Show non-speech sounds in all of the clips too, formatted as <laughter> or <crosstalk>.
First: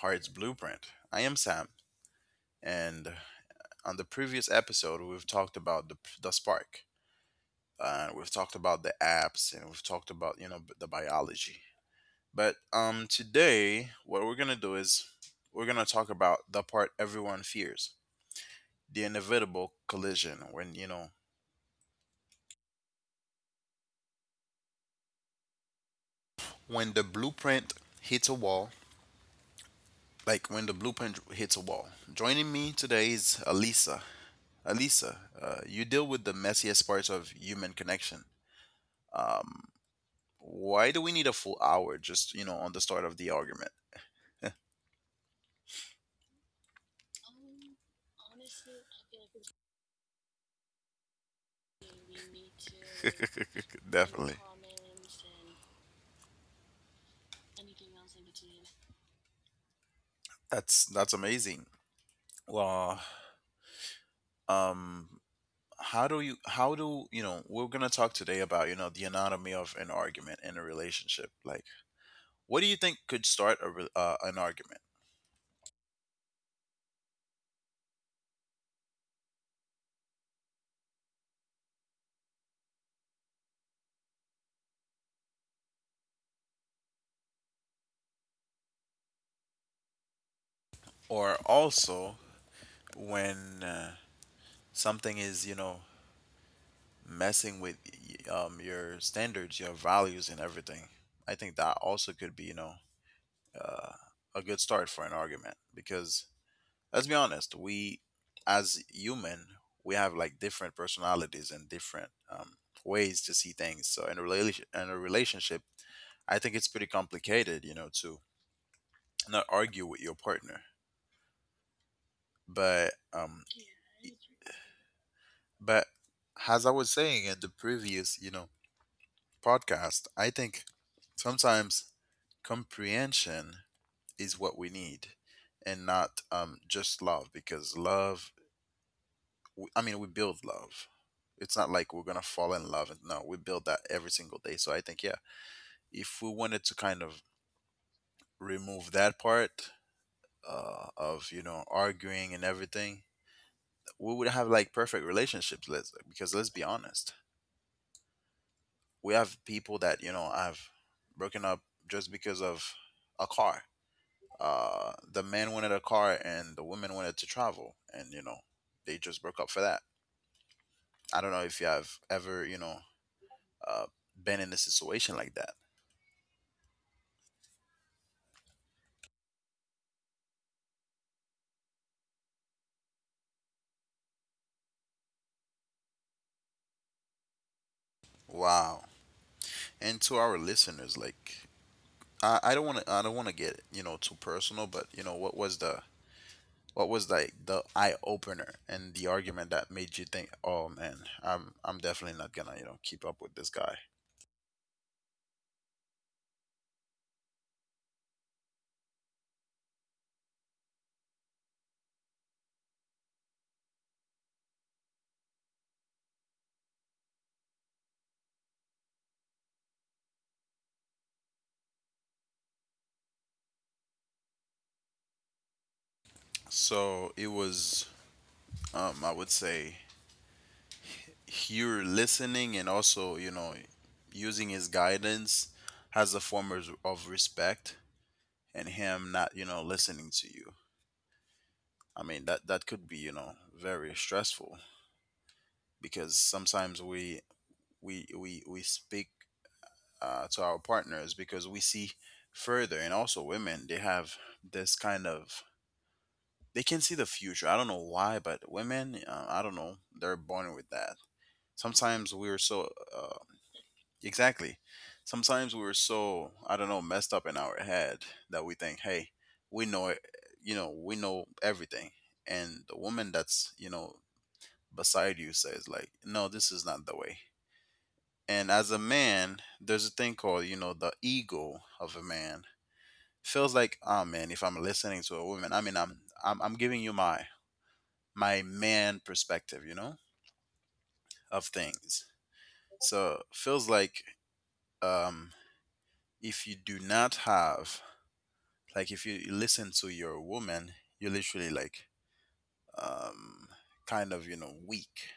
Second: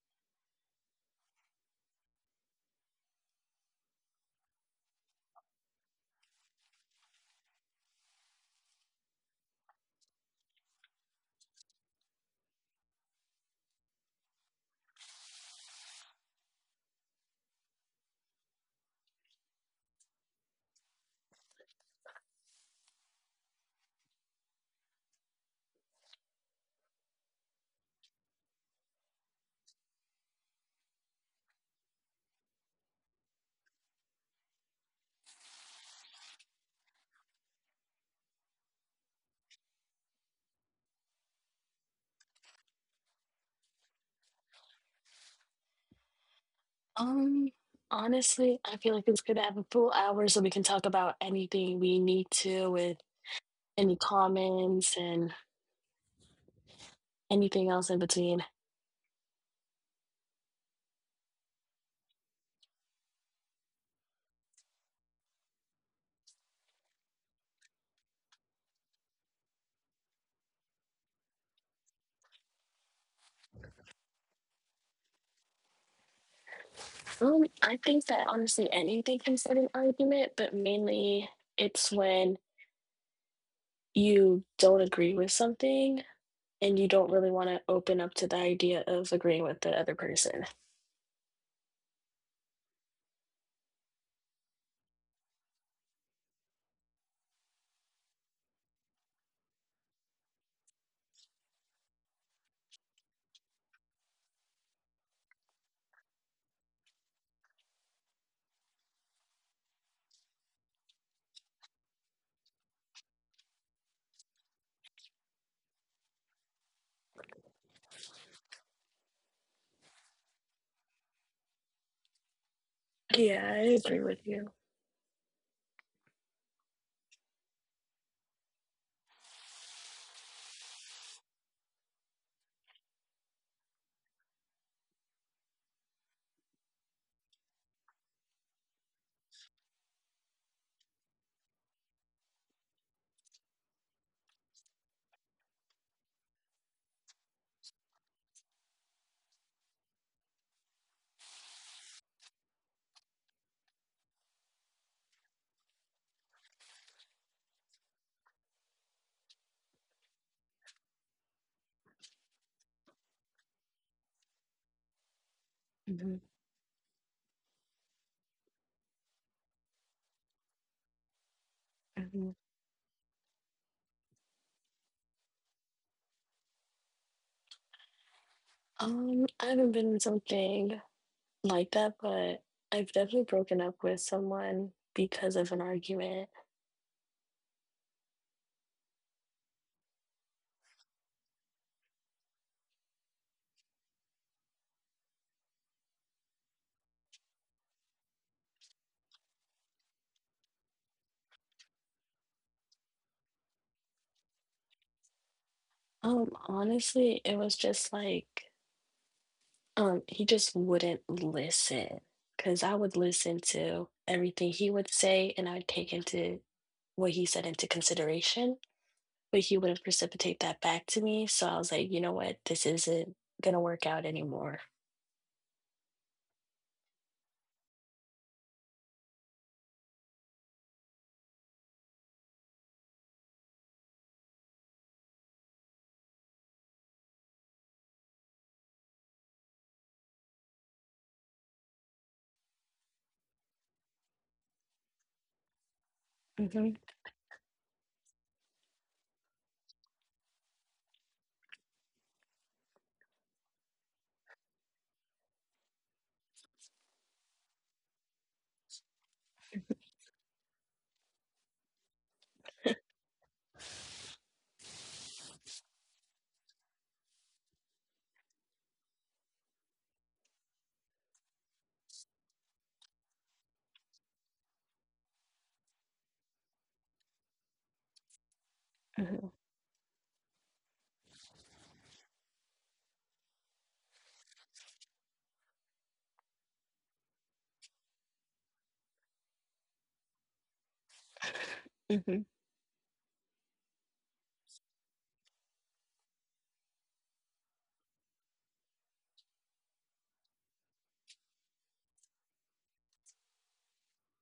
Heart's Blueprint. I am Sam, and on the previous episode, we've talked about the spark, we've talked about the apps, and we've talked about, you know, the biology. But Today, what we're going to do is we're going to talk about the part everyone fears, the inevitable collision when, you know, when the blueprint hits a wall, like when the blueprint hits a wall. Joining me today is Alisa. Alisa, you deal with the messiest parts of human connection. Um, why do we need a full hour just, you know, on the start of the argument? Um, Honestly, I feel like it's good to have a full hour so we can talk about anything we need to with any <laughs> Definitely. comments and anything else in between. That's amazing. Well, um, how do you know we're gonna talk today about, you know, the anatomy of an argument in a relationship? Like, what do you think could start a an argument? I think that honestly anything can start an argument, but mainly it's when you don't agree with something and you don't really want to open up to the idea of agreeing with the other person. Or also when something is, you know, messing with, your standards, your values, and everything. I think that also could be, you know, uh, a good start for an argument because let's be honest, we as human, we have like different personalities and different, ways to see things. So in a relationship, I think it's pretty complicated, you know, to not argue with your partner. But Yeah, um, I agree with you. but as I was saying in the previous, you know, podcast, I think sometimes comprehension is what we need and not, just love, because love, I mean, we build love. It's not like we're going to fall in love. And No, we build that every single day. So I think, yeah, if we wanted to kind of remove that part of, you know, arguing and everything, we would have like perfect relationships. Because let's be honest, we have people that, you know, have broken up just because of a car. The man wanted a car Hmm. and the woman wanted to travel, and you know, they just broke up for that. I don't know if you have ever, you know, uh, been in a situation like that. I haven't been in something like that, but I've definitely broken up with someone because of an argument. Wow. And to our listeners, like, I don't want to, I don't want to get, you know, too personal, but you know, what was the, what was like the eye opener and the argument that made you think, oh man, I'm definitely not gonna, you know, keep up with this guy. Honestly, it was just he just wouldn't listen because I would listen to everything he would say and I would take into what he said into consideration, but he wouldn't precipitate that back to me. So I was like, you know what, this isn't gonna work out anymore. So it was, I would say, you're listening and also, you know, using his guidance has a form of respect, and him not, you know, listening to you. I mean, that could be, you know, very stressful, because sometimes Mm-hmm. we we speak to our partners because we see further. And also women, they have this kind of, they can see the future. I don't know why, but women, I don't know, they're born with that. Sometimes we're so, uh, exactly. Sometimes we were so, I don't know, messed up in our head that we think, hey, we know it, you know, we know everything. And the woman that's, you know, beside you says, like, no, this is not the way. And as a man, there's Mm-hmm. a thing called, you know, the ego of a man. Feels like, oh man, if I'm listening to a woman, I mean, I'm giving you my, my man perspective, you know, of things. Mm-hmm. So feels like, um, if you do not have, like, if you listen to your woman, you're literally like, um kind of, you know, weak.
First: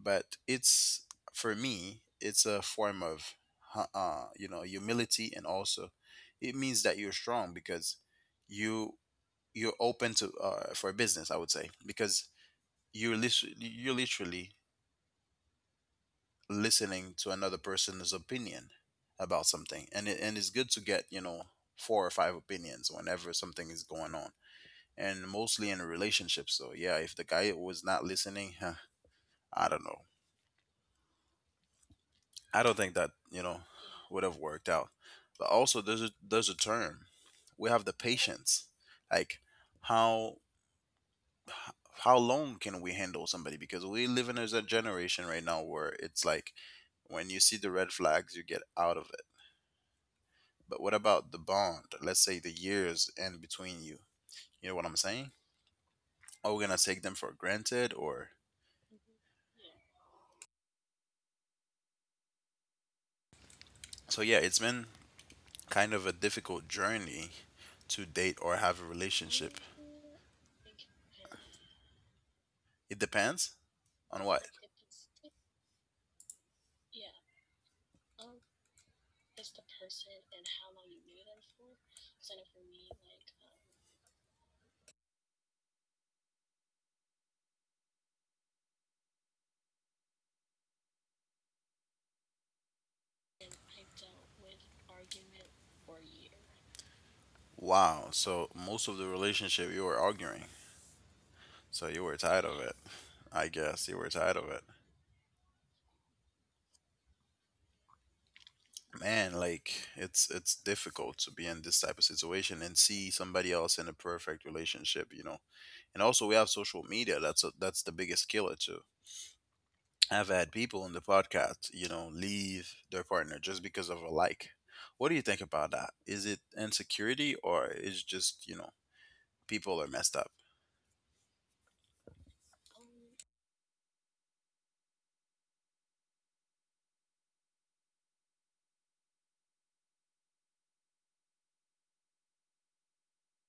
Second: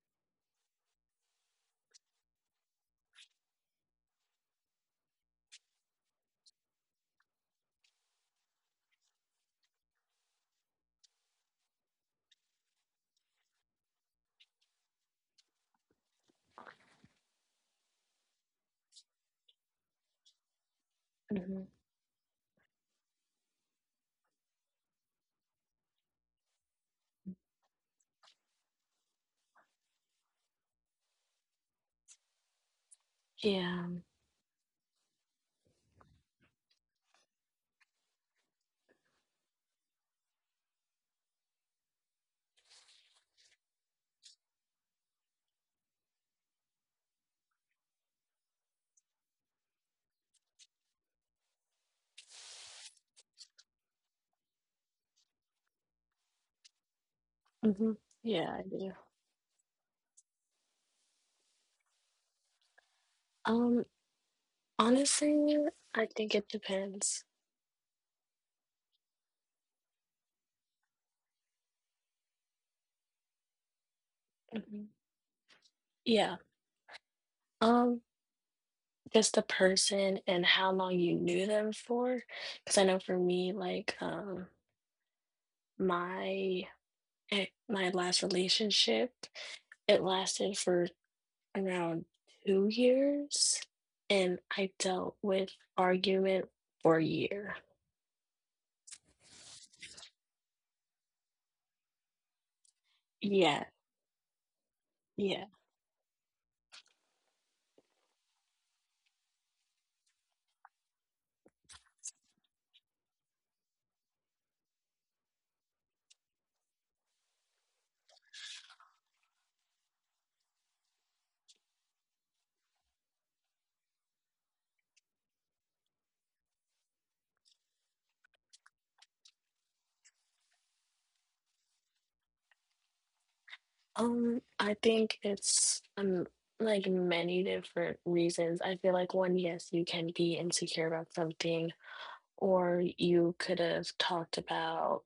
But it's, for me, it's a form of you know, humility. And also it means that you're strong because you you're open to, for business, I would say, because you're literally listening to another person's opinion about something. And it's good to get, you know, Hmm. four or five opinions whenever something is going on, and mostly in relationships. So yeah, if the guy was not listening, I don't know, I don't think that, you know, would have Yeah. worked out. But also there's a term, we have the patience, like, how how long can we handle somebody, because we live in a generation right now where it's like, when you see the red flags, you get out of it. But what about the bond, let's say, the years in between? You know what I'm saying? Are we gonna take them for granted or? Mm-hmm. Yeah, I do. So yeah, Um, it's been kind of a Honestly, I difficult think it journey depends. to date or have a relationship. It depends on what. Hmm. Yeah. Um, just the person and how long you knew them for. Because I know for me, like, my my last relationship, it lasted for around 2 years, and I dealt with argument for a year. Wow. So most of the relationship you were arguing. So you were Yeah, tired of it. I guess you were yeah. tired of it. Man, like, it's difficult to be in this type of situation and see somebody else in a perfect relationship, you know. And also we have social media. That's a, that's the biggest killer too. I've had people in the podcast, you know, leave their partner just because of a like. What do you think about that? Is it insecurity or is just, you know, people are messed up? I think it's like many different reasons. I feel like one, yes, you can be insecure about something, or you could have talked about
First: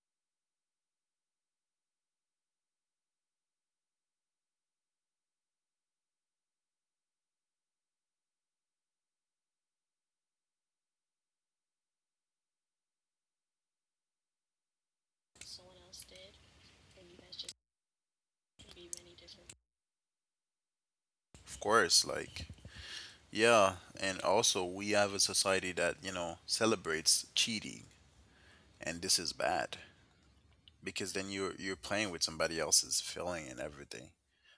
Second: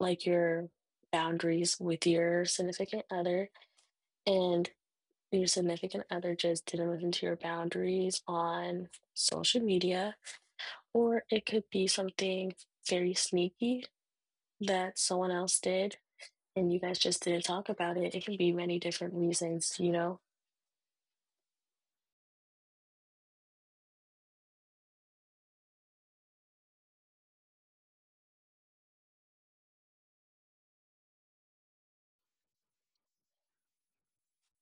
like your boundaries with your significant other, and your significant other just didn't listen to your boundaries on social media, or it could be something very sneaky that someone else did, and you guys just didn't talk about it. It can be many different reasons. Of course, like, yeah, and also we have a society that, you know, celebrates cheating, and this is bad because then you're playing with somebody else's feeling and everything.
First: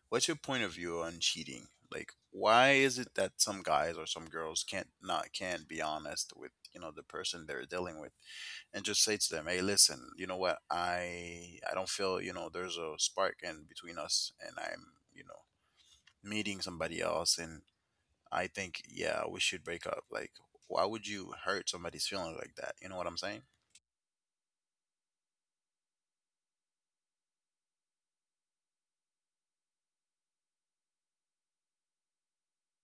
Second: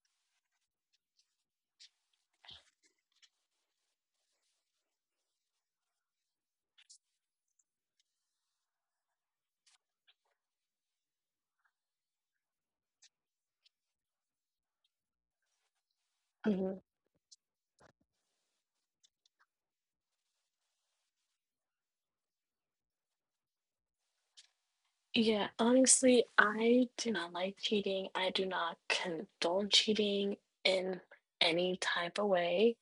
What's your point of view on cheating? Like, why is it that some guys or some girls can't be honest with, you know, the person they're dealing with, and just say to them, "Hey, listen, you know what? I don't feel, you know, there's a spark in between us, and I'm, you know, meeting Mhm. somebody else, and I think, yeah, we should break up." Like, why would you hurt somebody's feelings like that? You know what I'm saying? Yeah, honestly, I do not like cheating. I do not condone cheating in any type of way,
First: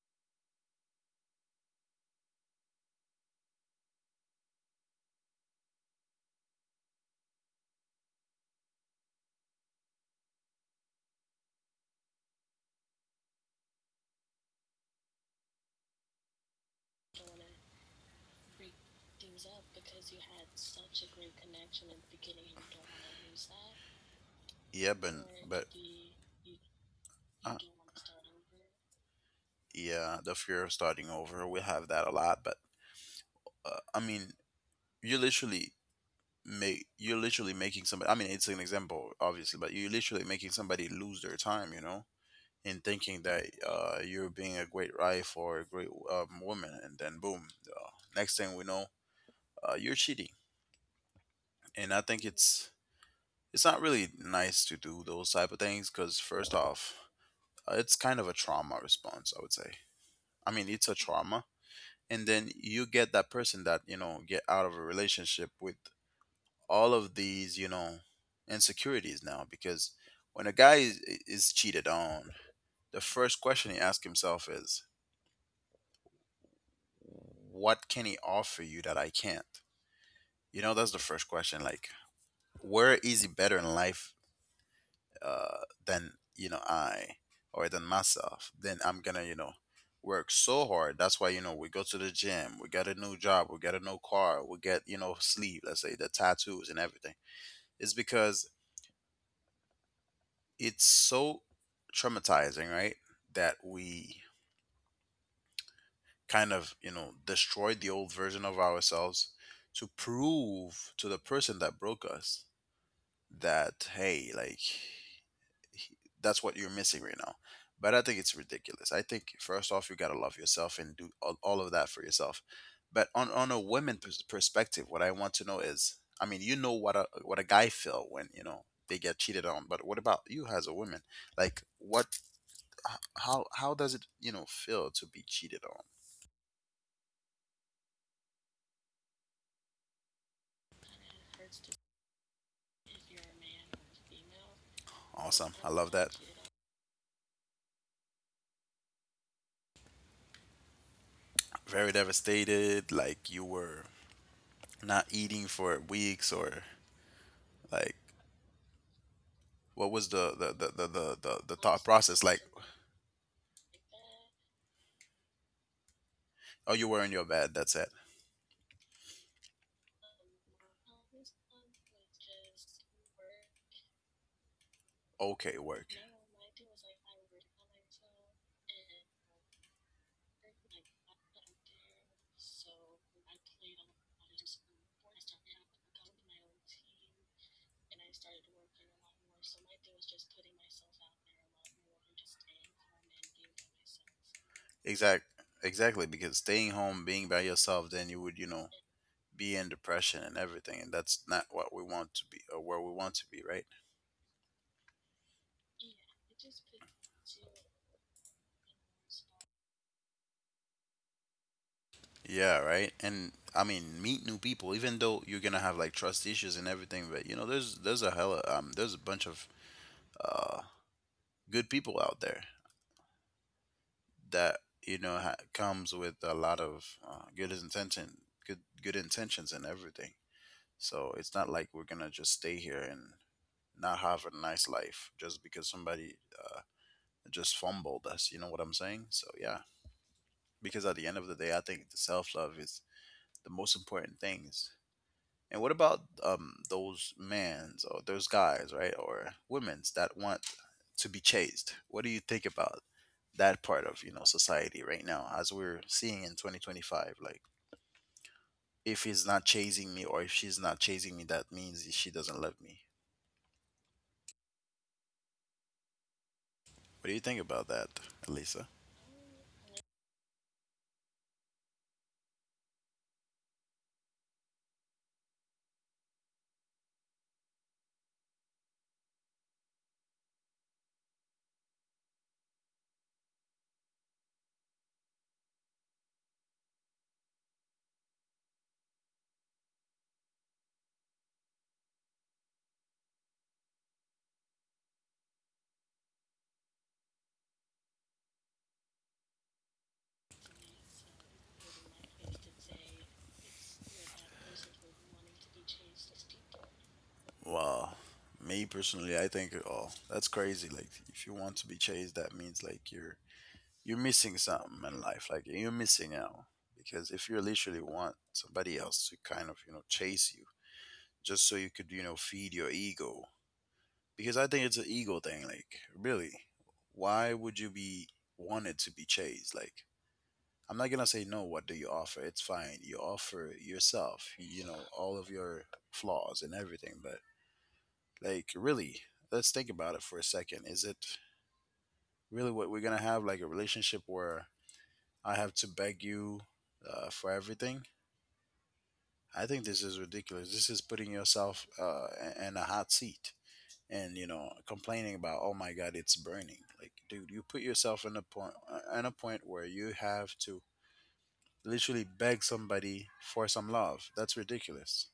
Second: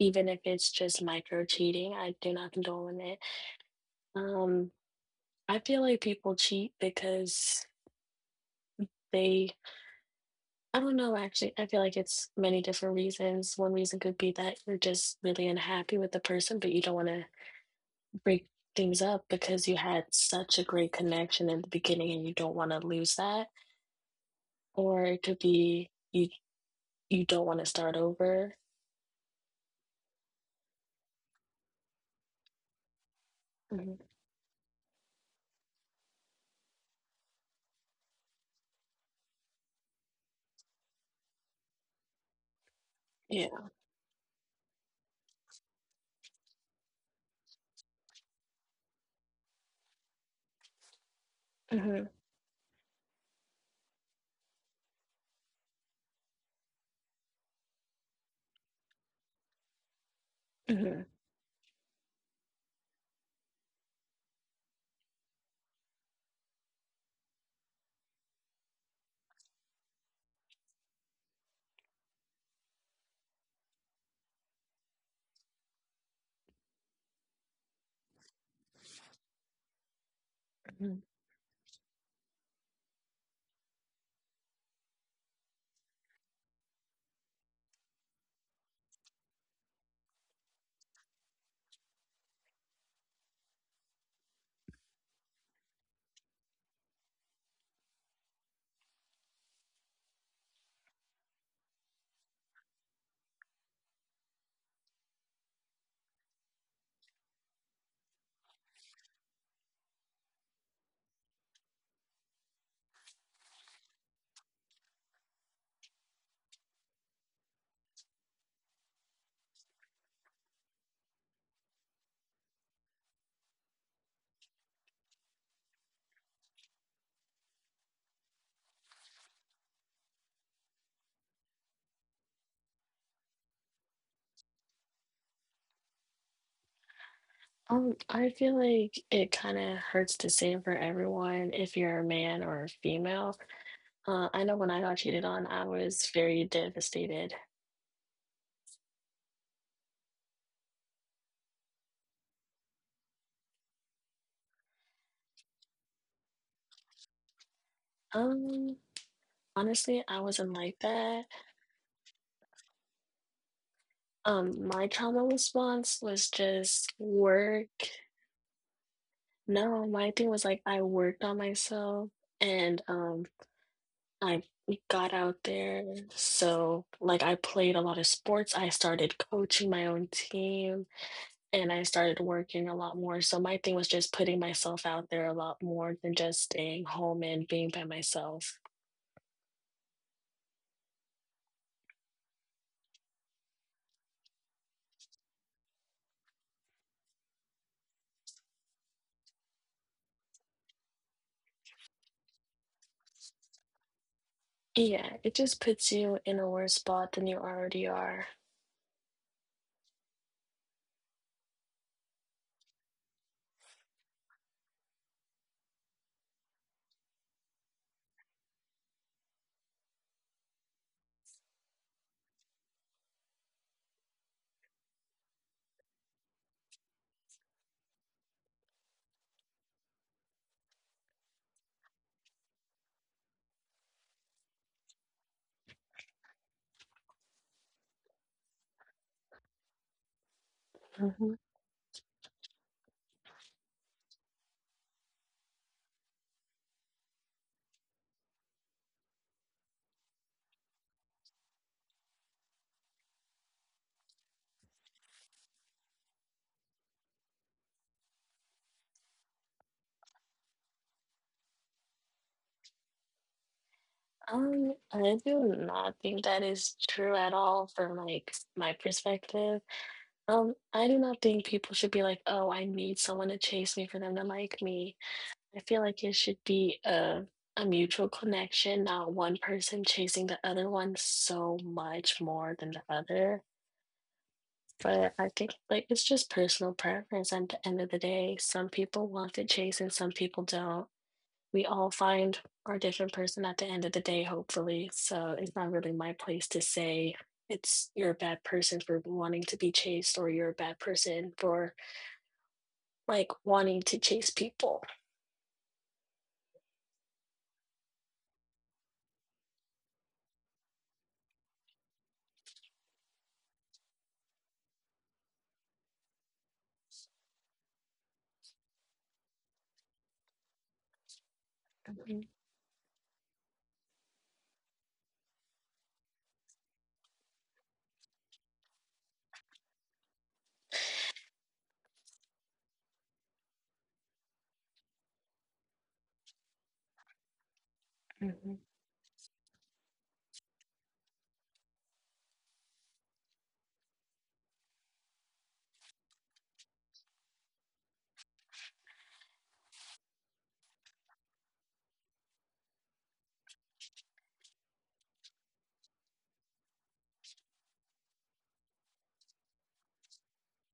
even if it's just micro cheating. I do not condone it. Um, I feel like people cheat because they, I don't know, actually, I feel like it's many different reasons. One reason could be that you're just really unhappy with the person, but you don't want to break things up because you had such a great connection in the beginning and you don't want to lose that. Yeah, Or it could but be you don't uh, want to start over. yeah, the fear of starting over, we have that a lot. But I Mhm. mean, you literally make, you're literally making somebody, I mean, it's an example, obviously, but you're literally making somebody lose their time. You know, in thinking Yeah. that, you're being a great wife or a great, woman, and then boom, uh, next thing we know, you're cheating. And I Hmm. think it's not really nice to do those type of things, because first off, it's kind of a trauma response, I would say. I mean, it's a Hmm. trauma, and then you get that person that, you know, get out of a relationship with all of these, you know, insecurities now, because when a guy is cheated on, the first question he asks himself is, what can he offer you that I can't? You know, that's Hmm. the first question. Like, where is he better in life, than, you know, I or than myself? Then I'm gonna, you know, work so hard. That's why, you know, we go to the gym, we get a new job, we get a new car, we get, you know, sleeve, let's say, the tattoos and everything. It's because it's so traumatizing, right? That we kind of, you know, destroyed the old version of ourselves to prove to the person that broke us that, hey, like, he- that's what you're missing right now. But I think it's ridiculous. I think first off, you got to love yourself and do all of that for yourself. But on a women perspective, what I want to know is, I mean, you know what a, what a guy feel when, you know, they get cheated on, but what about you as a woman? Like, what, how does it, you know, feel to be cheated on? I feel like it kind of hurts the same for everyone if you're a man or a female. I know when I got cheated on, Awesome, I I love that. was very devastated. Very devastated, like, you were not eating for weeks or like, Um, what was Honestly, the I the the wasn't the like the, the, that. the thought process like? My trauma response was Oh, you were in just your bed. That's it. work. No, my thing was like I worked on myself and I got Okay, out work. there. So, like, I played a lot of sports. I started coaching my own team and I started working a lot more. So, my thing was just putting myself out there a lot more than just staying home and being by myself. Exact. Exactly, because staying home, being by yourself, then you would, you know, be in depression and everything, and that's not what we want to be or where we want to be, right? Yeah, it just puts you in a worse spot than you already are. Yeah, right. And I mean, meet new people, even though you're gonna have like trust issues and everything, but you know, there's a hell, there's a bunch of uh good people out there that, you know, comes with a lot of good intention, good intentions and everything. So it's not like we're gonna just stay here and not have a nice life just because somebody, uh, just fumbled us. You know what I'm saying? So yeah, because at the end of the day, I think the self love is the most important Hmm. things. And what about, those men's or those guys, right, or women's that want to be chased? What do you think about that part of society right now as we're seeing in 2025? Like if he's not chasing me, or if she's not chasing me, that means she doesn't love me. What do you think about that, Elisa? I do not think that is true at all from like my perspective. I do not think people should be like, oh, I need someone to chase me for them to like me. I feel like it should be a mutual connection, not one person chasing the other one so much more than the other. But I think like it's just personal preference at the end of the day. Some people want to chase and some people don't. We all find our different person at the end of the day, hopefully. So it's not really my place to say it's you're a bad person for wanting to be chased or you're a bad person for Well, me like personally, wanting I to think, chase oh, people. that's crazy. Like if you want to be chased, that means like you're missing something in life. Like you're missing out. Because if you literally want somebody else to kind of, chase you, just so you could, feed your ego. Because I think it's an ego thing. Like, really, Mhm. why would you be wanted to be chased? Like, I'm not gonna say no. What do you offer? It's fine. You offer yourself. You know all of your flaws and everything. But like, really, let's think about it for a second. Is it really what we're gonna have? Mhm. Like a relationship where I have to beg you for everything? I think this is ridiculous. This is putting yourself in a hot seat. And, complaining about, oh my god, it's burning. Like, dude, you put yourself in a point, where you have to literally beg somebody for some love. That's ridiculous.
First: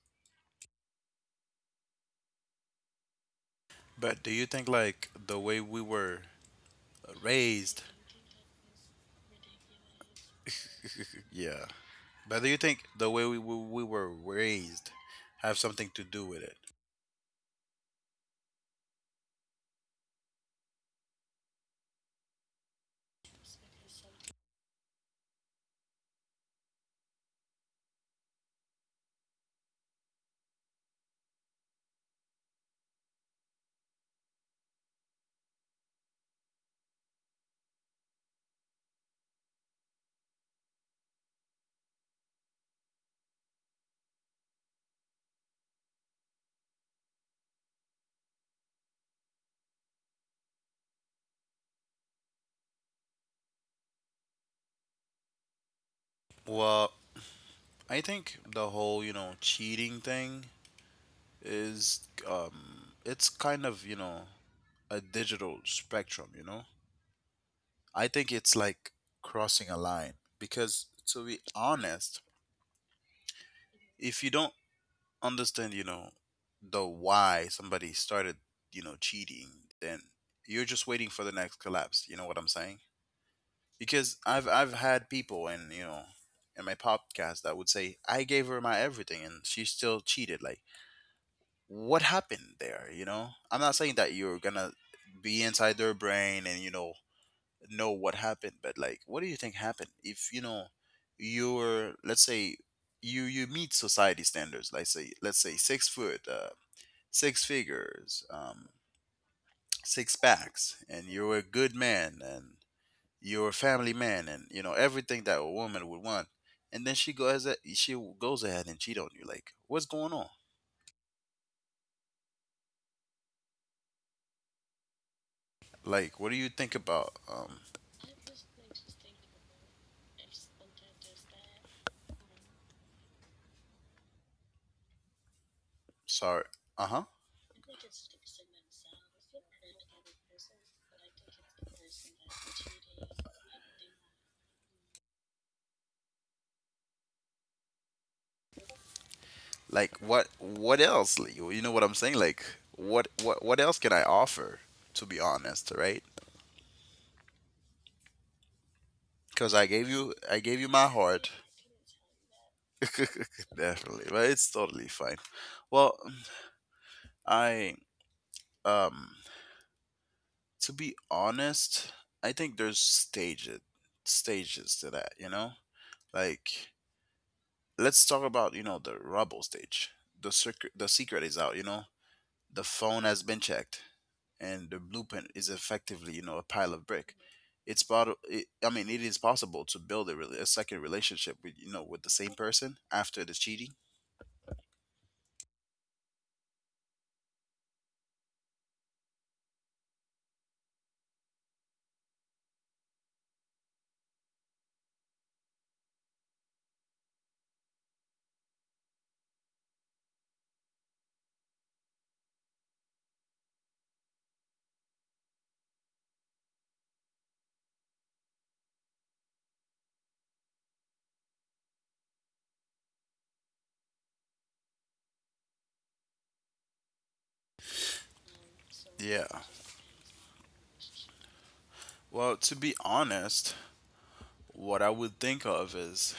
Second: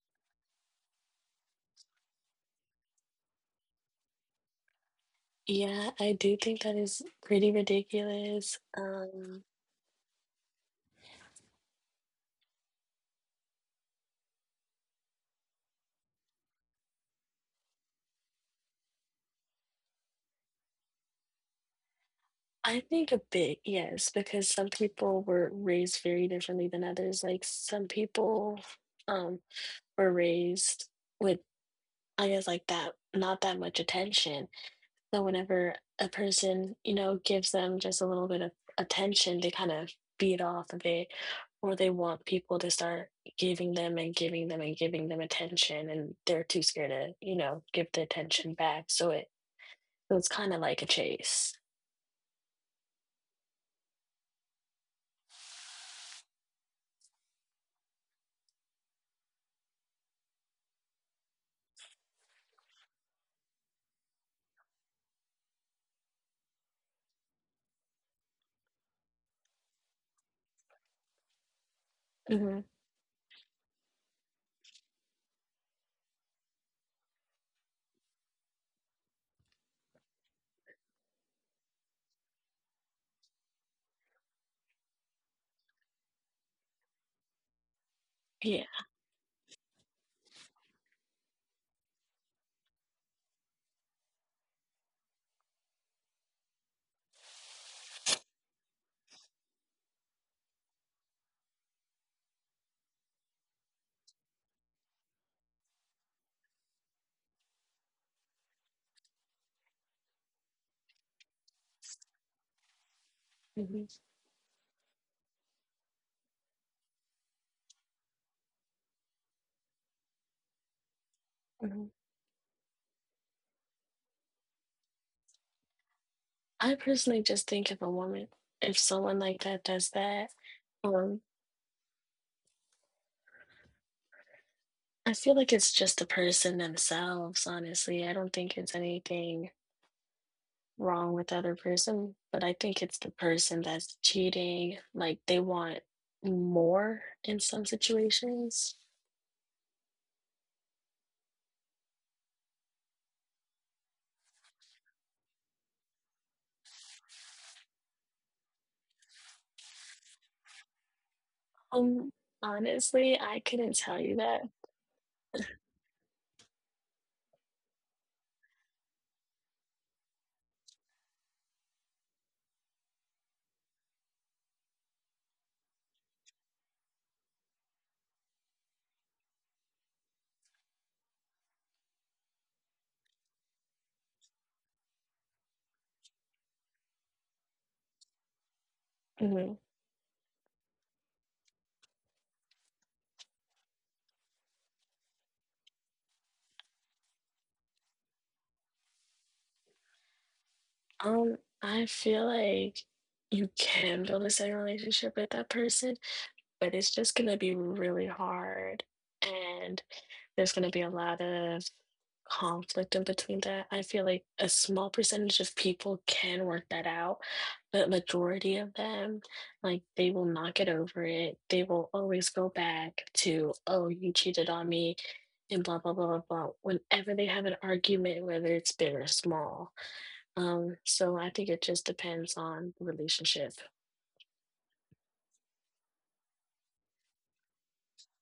But do you think like the way we Yeah, I were do think that is pretty raised? ridiculous. Yeah. But do you think the way we were raised have something to do with it? I think a bit, yes, because some people were raised very differently than others. Like some people um were raised with, I guess, like that, not that much attention. So whenever a person, gives them just a little bit of attention, they kind of feed off of it, or they want people to start giving them and giving them and giving them attention and they're too scared to give the attention back So it's kind of like a chase. Well, I think the whole cheating thing is, it's kind of, you know, a digital spectrum, you know? I think it's like crossing a line. Because to be honest, Hmm. if you don't understand, you know, the why somebody started, you know, cheating, then you're just waiting for the next collapse. You know what I'm saying? Because I've had people, and, in my podcast, that would say, I gave her my everything and she Yeah. still cheated. Like, what happened there? You know, I'm not saying that you're gonna be inside their brain and know what happened. But like, what do you think happened if, you know, you're, let's say, you meet society standards, like, say, let's say, 6 foot, six figures, six packs, and you're a good man, and you're a family man, and you know Hmm. everything that a woman would want. And then she goes she goes ahead and cheat on you. Like, what's going on? Hmm. Like, what do you think about, I personally just think if a woman, if someone like that does that, um, I feel like it's sorry. just the person Uh-huh. themselves, honestly. I don't think it's anything wrong with the other person, but I think it's the person that's cheating. Like they want more in some situations. Like, what else? Like, you know what I'm saying? Like, what else can I offer, to be honest, right? Because i gave Um, you i gave you my Honestly, I heart. couldn't tell you that. <laughs> Definitely. But it's totally fine. Well, I um to be honest, I think there's stages to that, you know? Like, let's talk about, you know, the rubble stage. The secret is out, you know? The phone has been checked, and the blueprint is effectively, you know, a pile of brick. Mhm. It's part of, I mean, it is possible to build a second relationship with, you know, with the same person after the cheating. Um, I feel like you can build a second relationship with that person, but it's just gonna be really hard. And there's gonna be a lot of conflict in between that. I feel like a small percentage of people can work that out, but majority of them, like they will not get over it. They will always go back to, oh, you cheated on me and blah blah blah blah blah. Whenever they have an argument, whether it's big or small, so Yeah. I think it just depends on the relationship. Well, to be honest, what I would think of is,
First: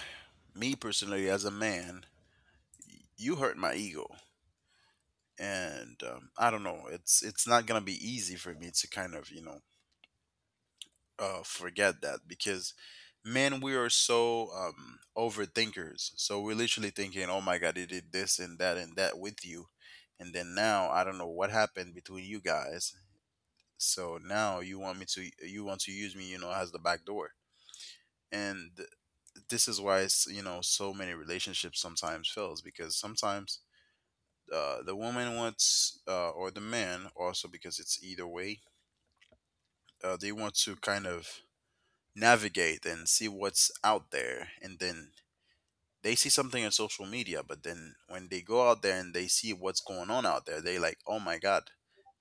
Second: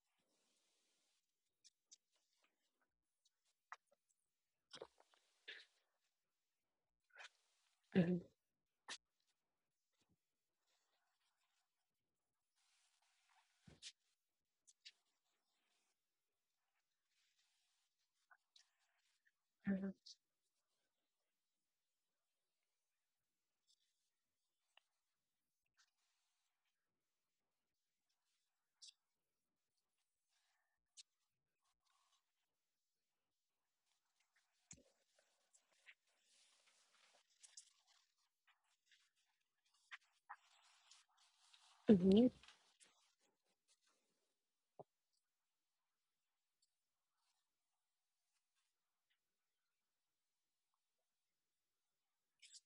me personally as a man, you hurt my ego. And, I don't know, it's not gonna be Hmm. easy for me to kind of, forget that. Because men, we are so, overthinkers. So we're literally thinking, oh my god, they did this and that with you. Hmm. And then now I don't know what happened between you guys. So now you want to use me, you know, as the back door. And, this is why it's, you know, so many relationships sometimes fails. Because sometimes, the woman wants, or the man also, because it's either way, they want to kind of Hmm. navigate and see what's out there. And then they see something on social media. But then when they go out there and they see what's going on out there, they like, oh my god,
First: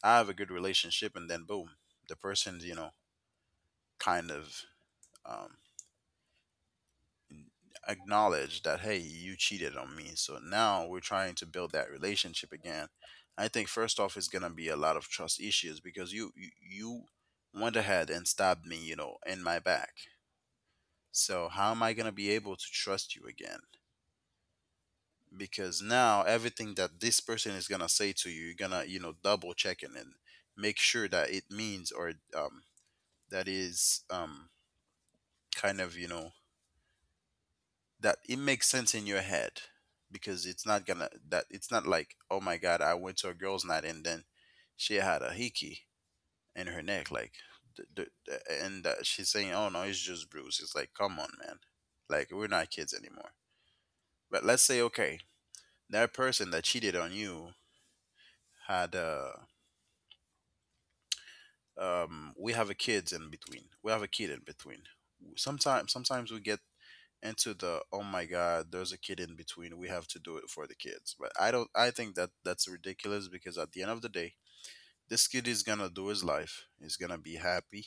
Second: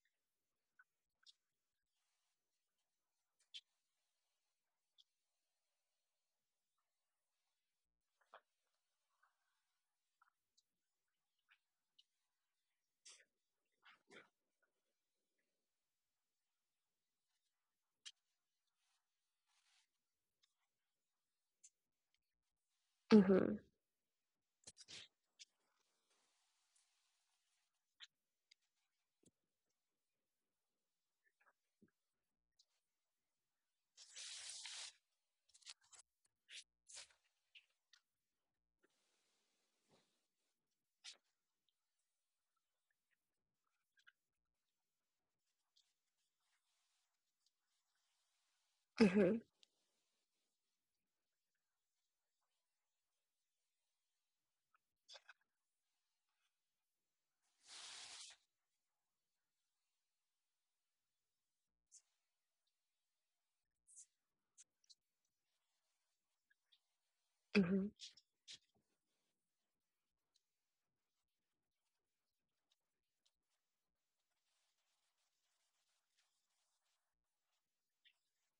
I have a good relationship. And then boom, the person, you know, kind of, um, acknowledge that, hey, you cheated on me. So now we're trying to build that relationship again. I think first off it's going to be a lot of trust issues. Because you went ahead and stabbed me, you know, in my back. So how am I going to be able to trust you Hmm. again? Because now everything that this person is gonna say to you, you're gonna, you know, double check it and make sure that it means, or, um, that is, kind of, you know, that it makes sense in your head. Because it's not like, oh my god, I went to a girls' night and then she had a hickey in her neck. Like, the- and Hmm. She's saying, oh no, it's just bruise. It's like, come on, man. Like, we're not kids anymore. But let's say, okay, that person that cheated on you had, we have a kids in between. We have a kid in between. Sometimes we get Hmm. into the, oh my god, there's a kid in between. We have to do it for the kids. But I don't. I think that that's ridiculous, because at the end of the day, this kid is gonna do his life. He's gonna be happy,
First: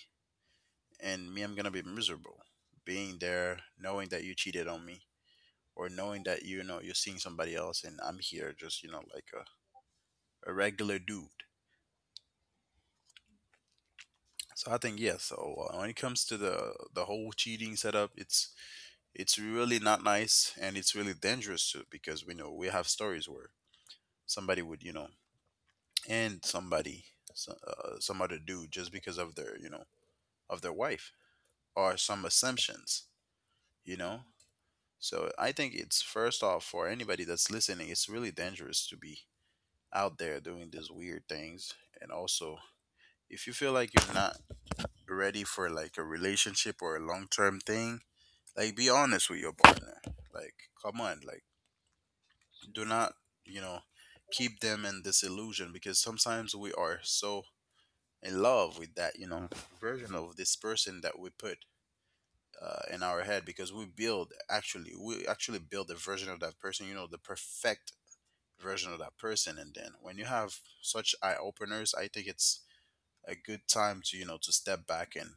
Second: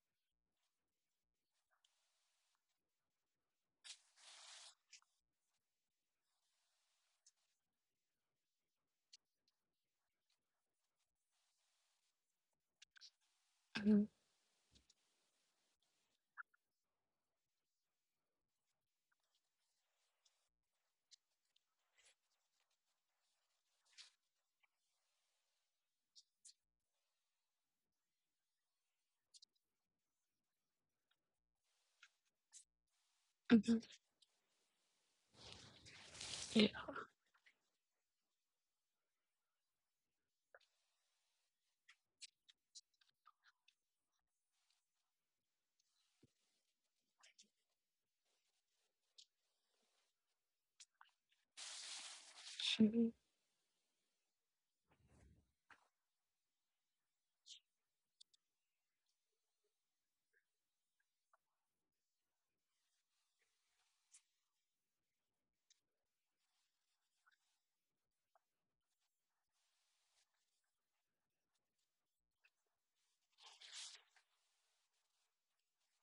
and me, I'm gonna be miserable being there, knowing that you cheated on me, or knowing that, you know, you're seeing somebody else. And I'm here just, you know, like a regular dude. Hmm. So I think yes. So, when it comes to the whole cheating setup, it's really not nice, and it's really dangerous too. Because we know we have stories where somebody would, you know, end somebody, some other dude, just because of their, of their wife, or some assumptions, Hmm. you know. So I think it's, Yeah. first off, for anybody that's listening, it's really dangerous to be out there doing these weird things. And also, if you feel like you're not ready for like a relationship or a long-term thing, like, be honest with your partner. Like, come on, like, Hmm. do not, you know, keep them in this illusion. Because sometimes we are so in love with that, you know, version of this person that we put, in our head. Because we actually build a version of that person, you know, the perfect version of that person. And then when you have such eye openers, I think it's a good time to, you know, to step back and,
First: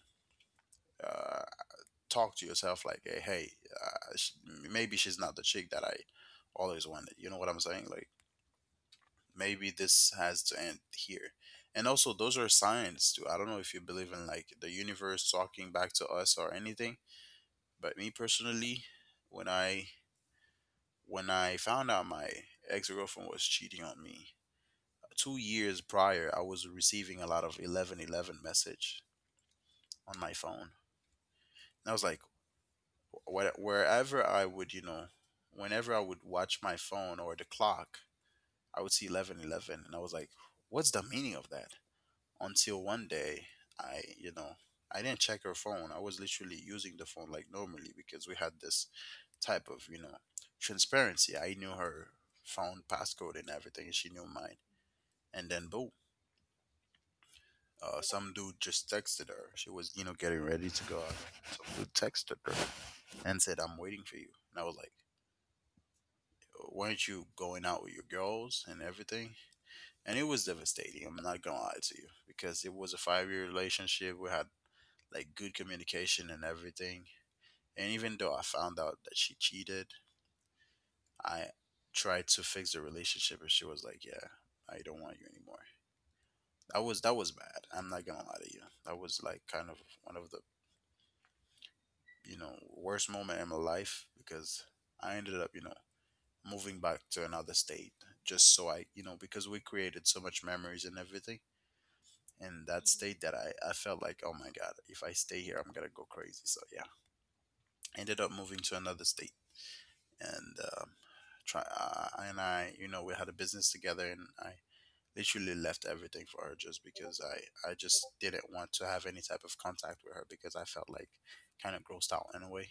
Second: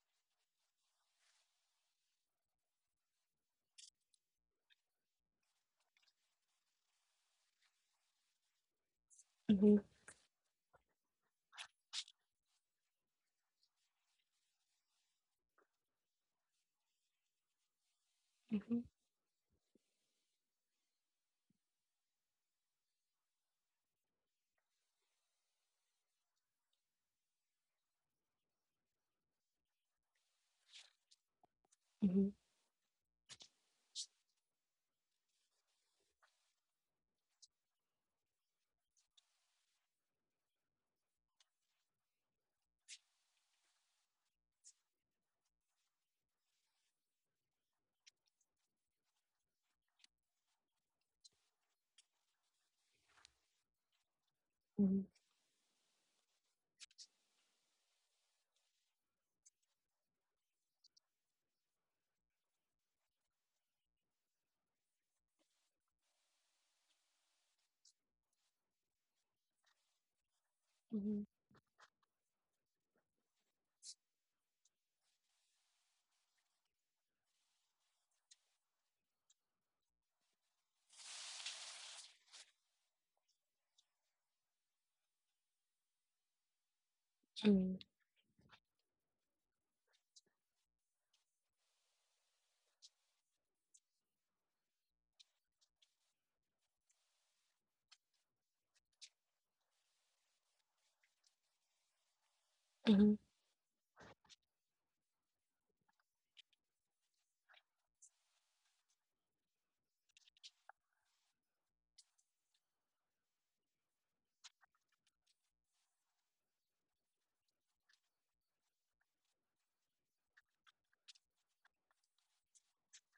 uh, talk to yourself, like, hey, uh, sh- maybe she's not the chick that I always wanted. You know what I'm saying? Like, Hmm. maybe this has to end here. And also, those are signs too. I don't know if you believe in like the universe talking back to us or anything, but me Hmm. Hmm. personally, when I when I found out my ex girlfriend was cheating on me 2 years prior, I was receiving a lot of 11:11 message on my phone. And I was like, wh- wherever I would, you know, whenever I would watch my phone or the clock, I would see 11:11, and I was like, what's the meaning of that? Until one day I, you know, I didn't check her phone. I was literally using the phone like normally, because we had this type of, you know, transparency. I knew her phone passcode and everything, and she knew Hmm. mine. And then boom, some dude just texted her. She was, you know, getting ready to go out. Some dude texted her and said, "I'm waiting for you." And I was like, "Weren't you going out with your girls and everything?" And it was devastating. I'm not gonna lie to you, because it was a 5 year relationship. We had like good communication and everything. And even though I found out that she cheated, I tried to fix the relationship, and she was like, "Yeah, I don't want you anymore." That was that Hmm. was bad. I'm not gonna lie to you. That was like kind of one of the, you know, worst moment in my life. Because I ended up, you know, moving back to another state, just so I, you know, because we created so much memories and everything in Hmm. that state, that I felt like, oh my god, if I stay here, I'm gonna go crazy. So yeah, ended up moving to another state and, try. And I, you know, we had a business together, and I literally left everything for her, just because I just didn't want to have any type of contact with her, because I felt like kind of grossed out in a way.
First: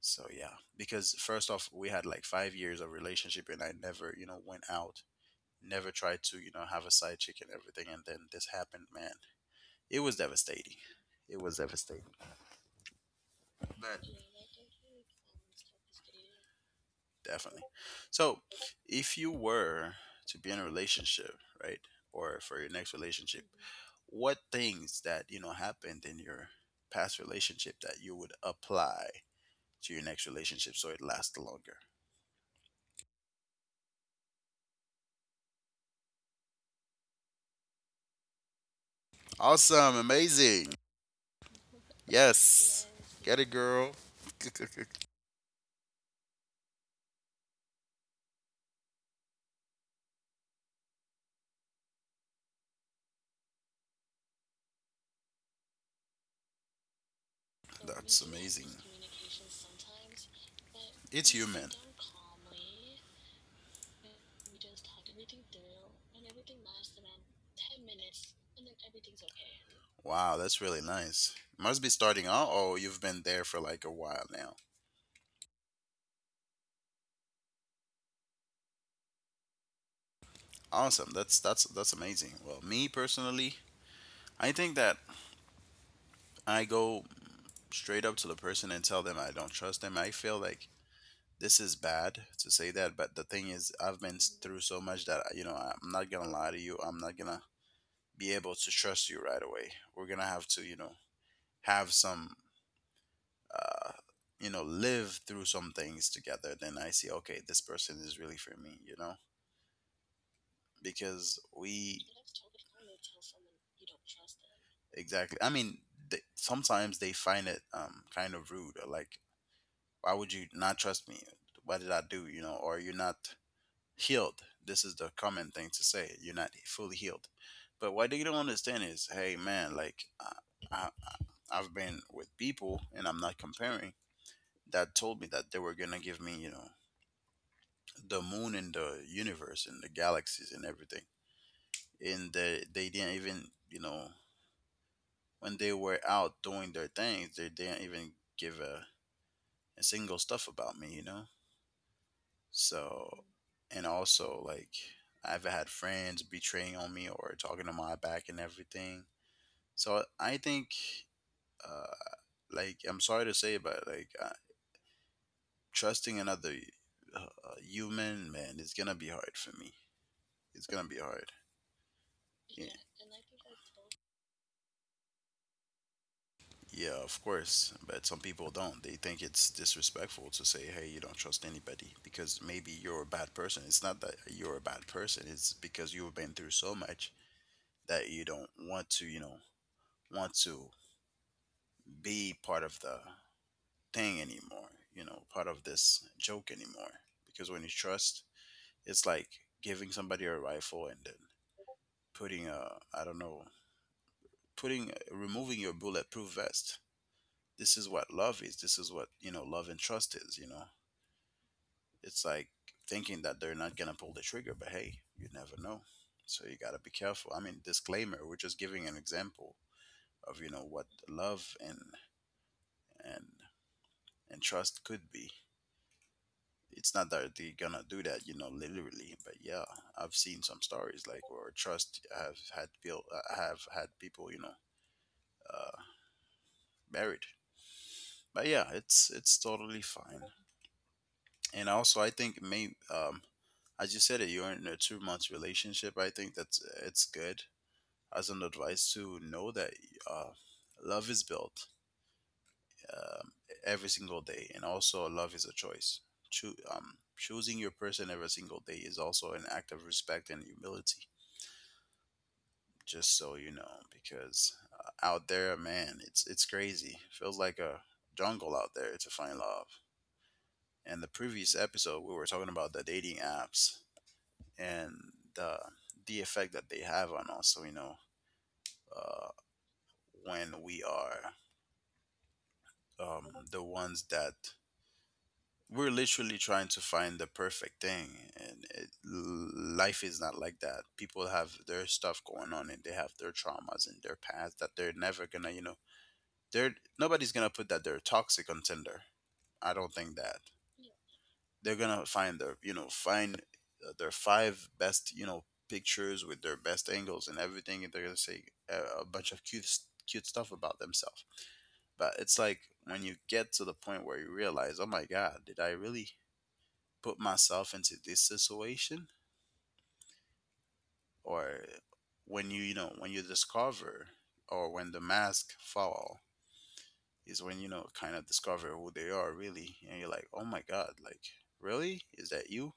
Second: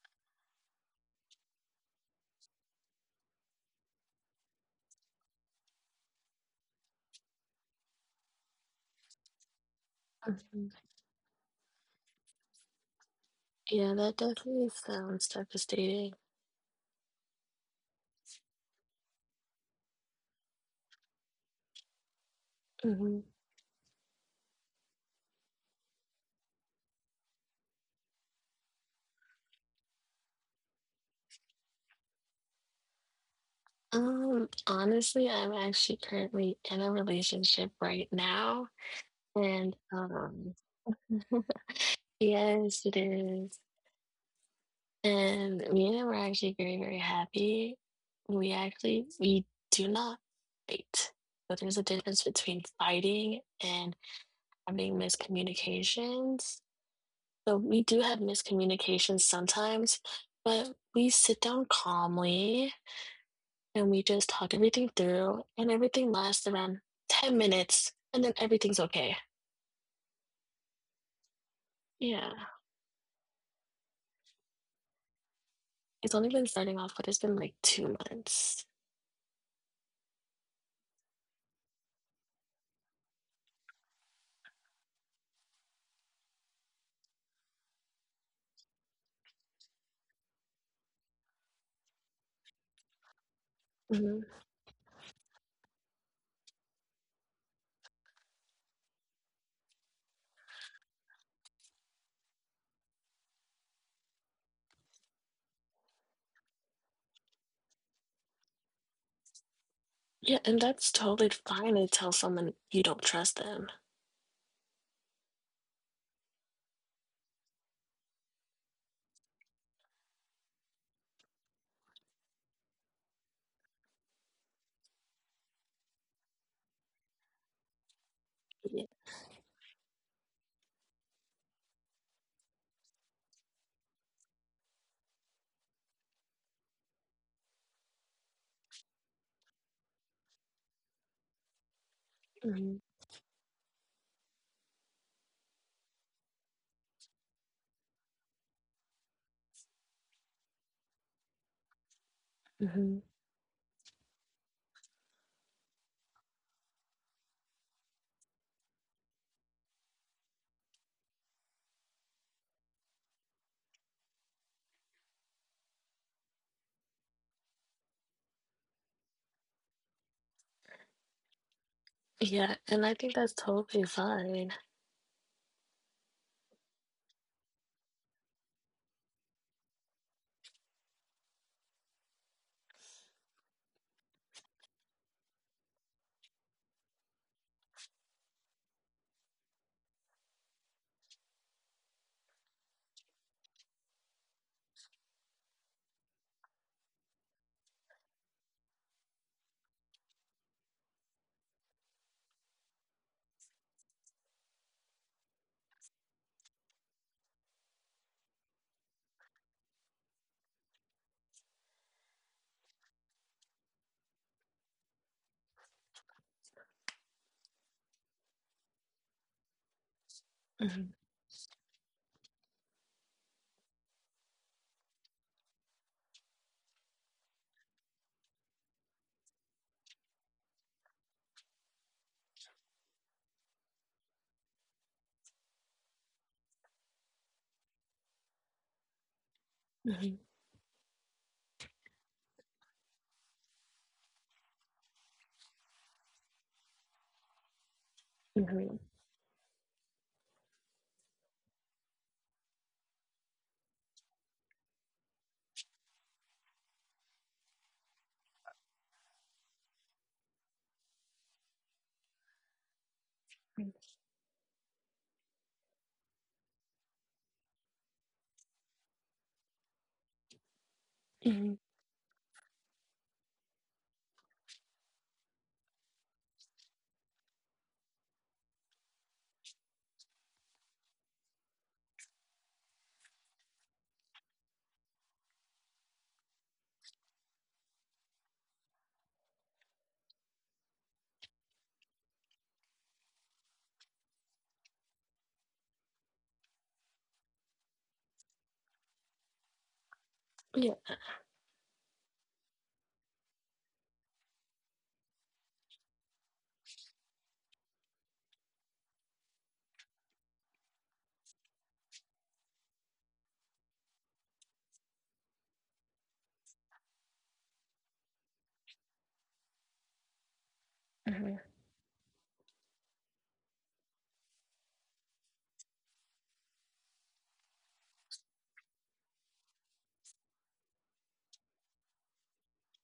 So yeah, because first off, we had like 5 years of relationship, and I never, went out, never tried to, have a side chick and everything, and then this happened, man. It was Hmm. devastating. It was devastating. Yeah, But that definitely sounds devastating. definitely. So, if you were to be in a relationship, right, or for your next Hmm. relationship, what things that you know happened in your past relationship that you would apply to your next relationship so it lasts longer? Honestly, I'm actually currently in a relationship right now, and Awesome, amazing. Yes, yes, it get it, is. girl. <laughs> And me and him were actually very, very happy. We do not fight. But there's a difference between fighting and having miscommunications. So we do That's have amazing. miscommunications sometimes, but we It's sit down human. calmly and we just talk everything through and everything lasts around 10 minutes and then everything's okay. Wow, that's really nice. Must be starting Yeah. out. Oh, you've been there for like a while now. It's only been starting off, but it's been like 2 months. Awesome. That's amazing. Well, me personally, I think that I go straight up to the person and tell them I don't trust them. I feel like this is bad to say that, but the thing is, I've been Hmm. through so much that you know I'm not gonna lie to you. I'm not gonna be able to trust you right away. We're gonna have to, you know, have some, uh, you know, live through some things together. Then I see, okay, this person is really for me. You know. Yeah, and that's totally Because fine to we tell someone you don't trust them. exactly. I mean, they, sometimes they find it kind of rude. Or like, why would you not trust me? What did I do? You know, or you're not healed. This is the common thing to say. You're not fully healed. But what they don't Yeah. understand is, hey man, like I I- I've been with people, and I'm not comparing. That told me that they were gonna give me, you know, the moon and the universe and the galaxies and everything. And they Hmm. they didn't even you know when they were out doing their things they didn't even give a single stuff about me, you know, Hmm. so and also like I've had friends betraying on me or talking to my back and everything, so I think uh like I'm sorry to say, but like trusting another uh, human man, it's gonna be hard for me. It's gonna be hard, Yeah, yeah. and I think that's totally fine. Yeah, of course. But some people don't. They think it's disrespectful to say, hey, you don't trust anybody because maybe you're a bad person. It's not that you're a bad person, it's because you've been through so much that you don't want to, you know, want to be part of the thing anymore, you know, part of this joke anymore. Because when you trust, it's like giving somebody a rifle and then putting a, I don't know, putting, removing your bulletproof vest. This is what love is. This is what, you know, love and trust is, you know it's like thinking that they're not gonna pull the trigger, but hey, you never know. So you gotta be careful. I mean, disclaimer: we're just giving an example of you know what Hmm. love and and and trust could be. It's not that they're gonna do that, you know, literally, but yeah, I've seen some stories like where trust have had built, have had people, you know, uh, buried. But yeah, it's totally Hmm. fine. And also, I think may as you said it, you're in a 2 month relationship. I think that's it's good as an Hmm. advice to know that uh, love is built every single day, and also love is a choice. Choosing your person every single day is also an act of respect and humility. Just so you know, because out there, man, it's crazy. Feels like a jungle out there to find love. And the previous Hmm. episode, we were talking about the dating apps and the the effect that they have on us. So you know, uh, when we are the ones that we're literally trying to find the perfect thing, and life is not like that. People have their stuff going on, and they have their traumas and their past that they're never gonna, you know, they're nobody's gonna put that they're a toxic on Tinder. I don't think that Yeah. they're gonna find their, you know, find their five best, you know, pictures with their best angles and everything, and they're gonna say a bunch of cute cute stuff about themselves. But it's like when you get to the point where you realize, oh my God, did I really put myself into this situation? Hmm. Or when you know, when you discover or when the mask fall is when, you know, kind of discover who they are really. And you're like, oh my God, like, really? Is that you?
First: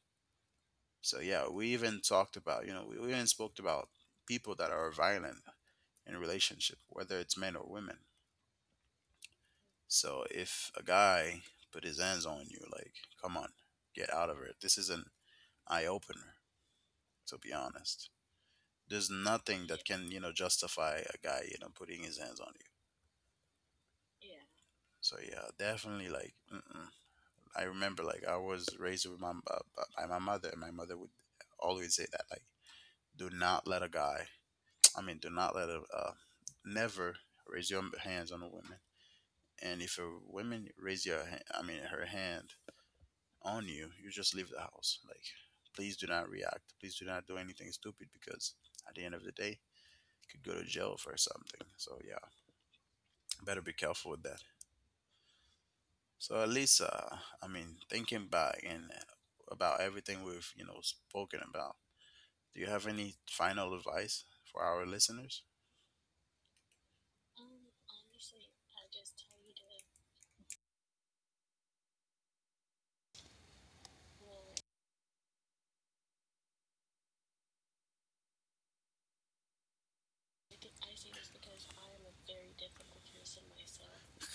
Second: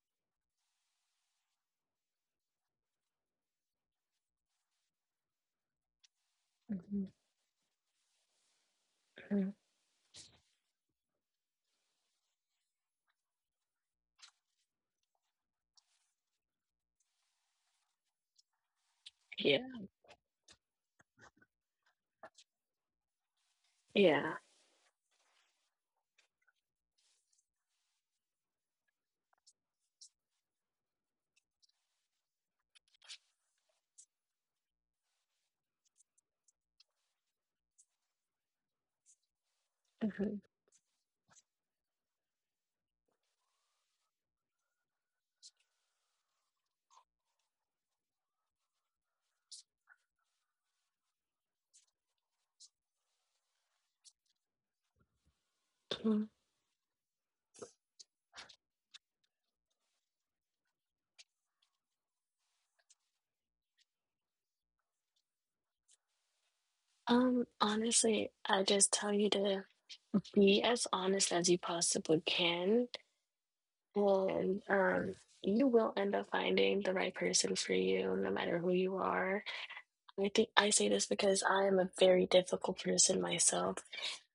So yeah, we even talked about, you know, we even spoke about people that are violent in a relationship, Hmm. whether it's men or women. Hmm. So if a guy put his hands on you, like, come on, get out of it. This is an eye opener, to be honest. There's Yeah. nothing that can, you know, justify a guy, you know, putting his hands on you. Yeah. So yeah, definitely like, mm-mm. I remember like I was raised with my by my mother, and my mother would always say that like, do not let a guy. <tsk> I mean, do not let a never raise your hands on a woman. And if a Hmm. woman raise your, I mean, her hand on you, you just leave the house. Like, please do not react. Please do not do anything stupid because at the end of the day, you could go to jail for something. So yeah, better be careful with that. So at least, I mean, thinking back and about everything we've you know spoken about, do you have any final advice for our listeners? Honestly, I just tell you to be as honest as you possibly can, and you will end up finding the right person for you, no matter who you are. I think I say this because I am a very difficult person myself.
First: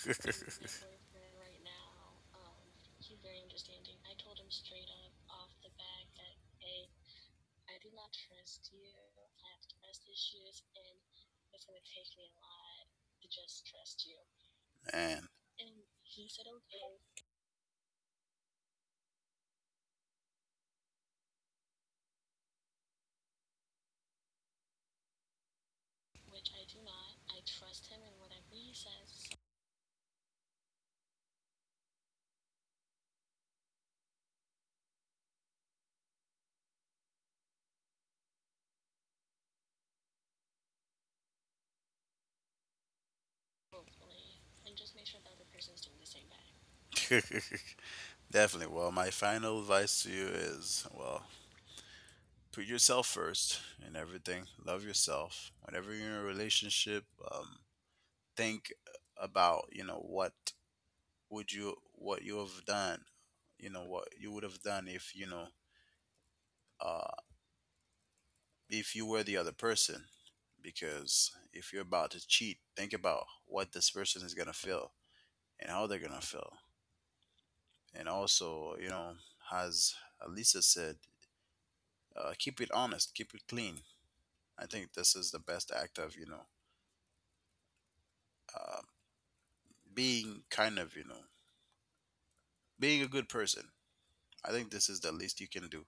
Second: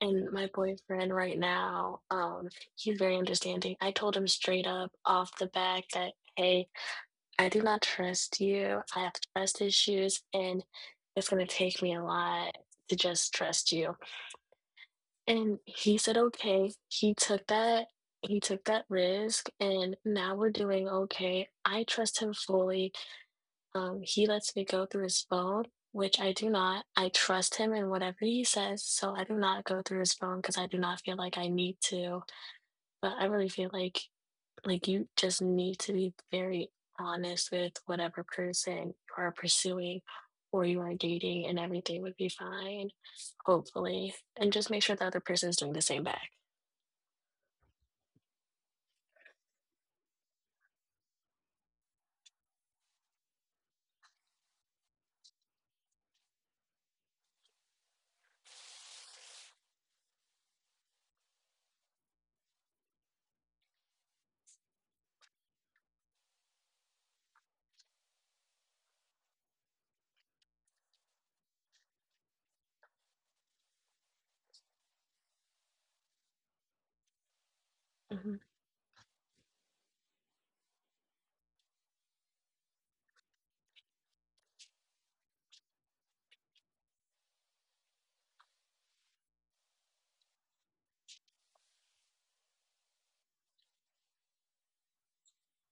And my boyfriend right now, he's very understanding. I told him straight up off the back that, hey, I do not trust you. I have trust issues, and it's going to take me a lot to just trust you. And And he said, okay. He took that. He took that risk and now we're doing okay. I trust him fully. He lets me go through his phone, which I do not. I trust him in whatever he says, so I do not go through his phone because I do not feel like I need to. But I really feel like you just need to be very honest with whatever person you are pursuing or you are dating, and everything would be fine, hopefully. And just make sure the other person is doing the same back. <laughs> definitely. Well, my final advice to you is well, put yourself first in everything. Love yourself. Whenever you're in a relationship, um, think about you know what would you what you have done you know what you would have done if you know uh if you were the other person, because if you're about to cheat, think about what this person is going to feel and how they're going to feel. And Mhm. also, you know, as Alisa said, keep it honest, keep it clean. I think this is the best act of, you know, uh, being kind of, you know, being a good person. I think this is the least you can do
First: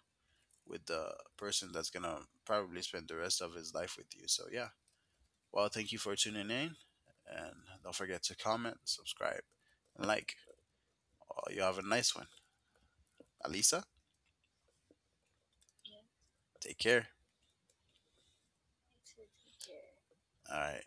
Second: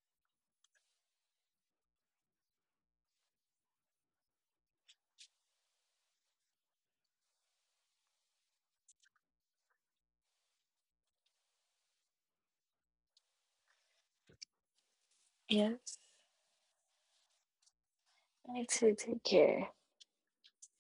with the person that's gonna probably spend the rest of his life with you. So yeah. Well, thank you for tuning in, and don't forget to comment, subscribe, and like. You have a nice one, Alisa. Yes. Take care. I too take care. All right.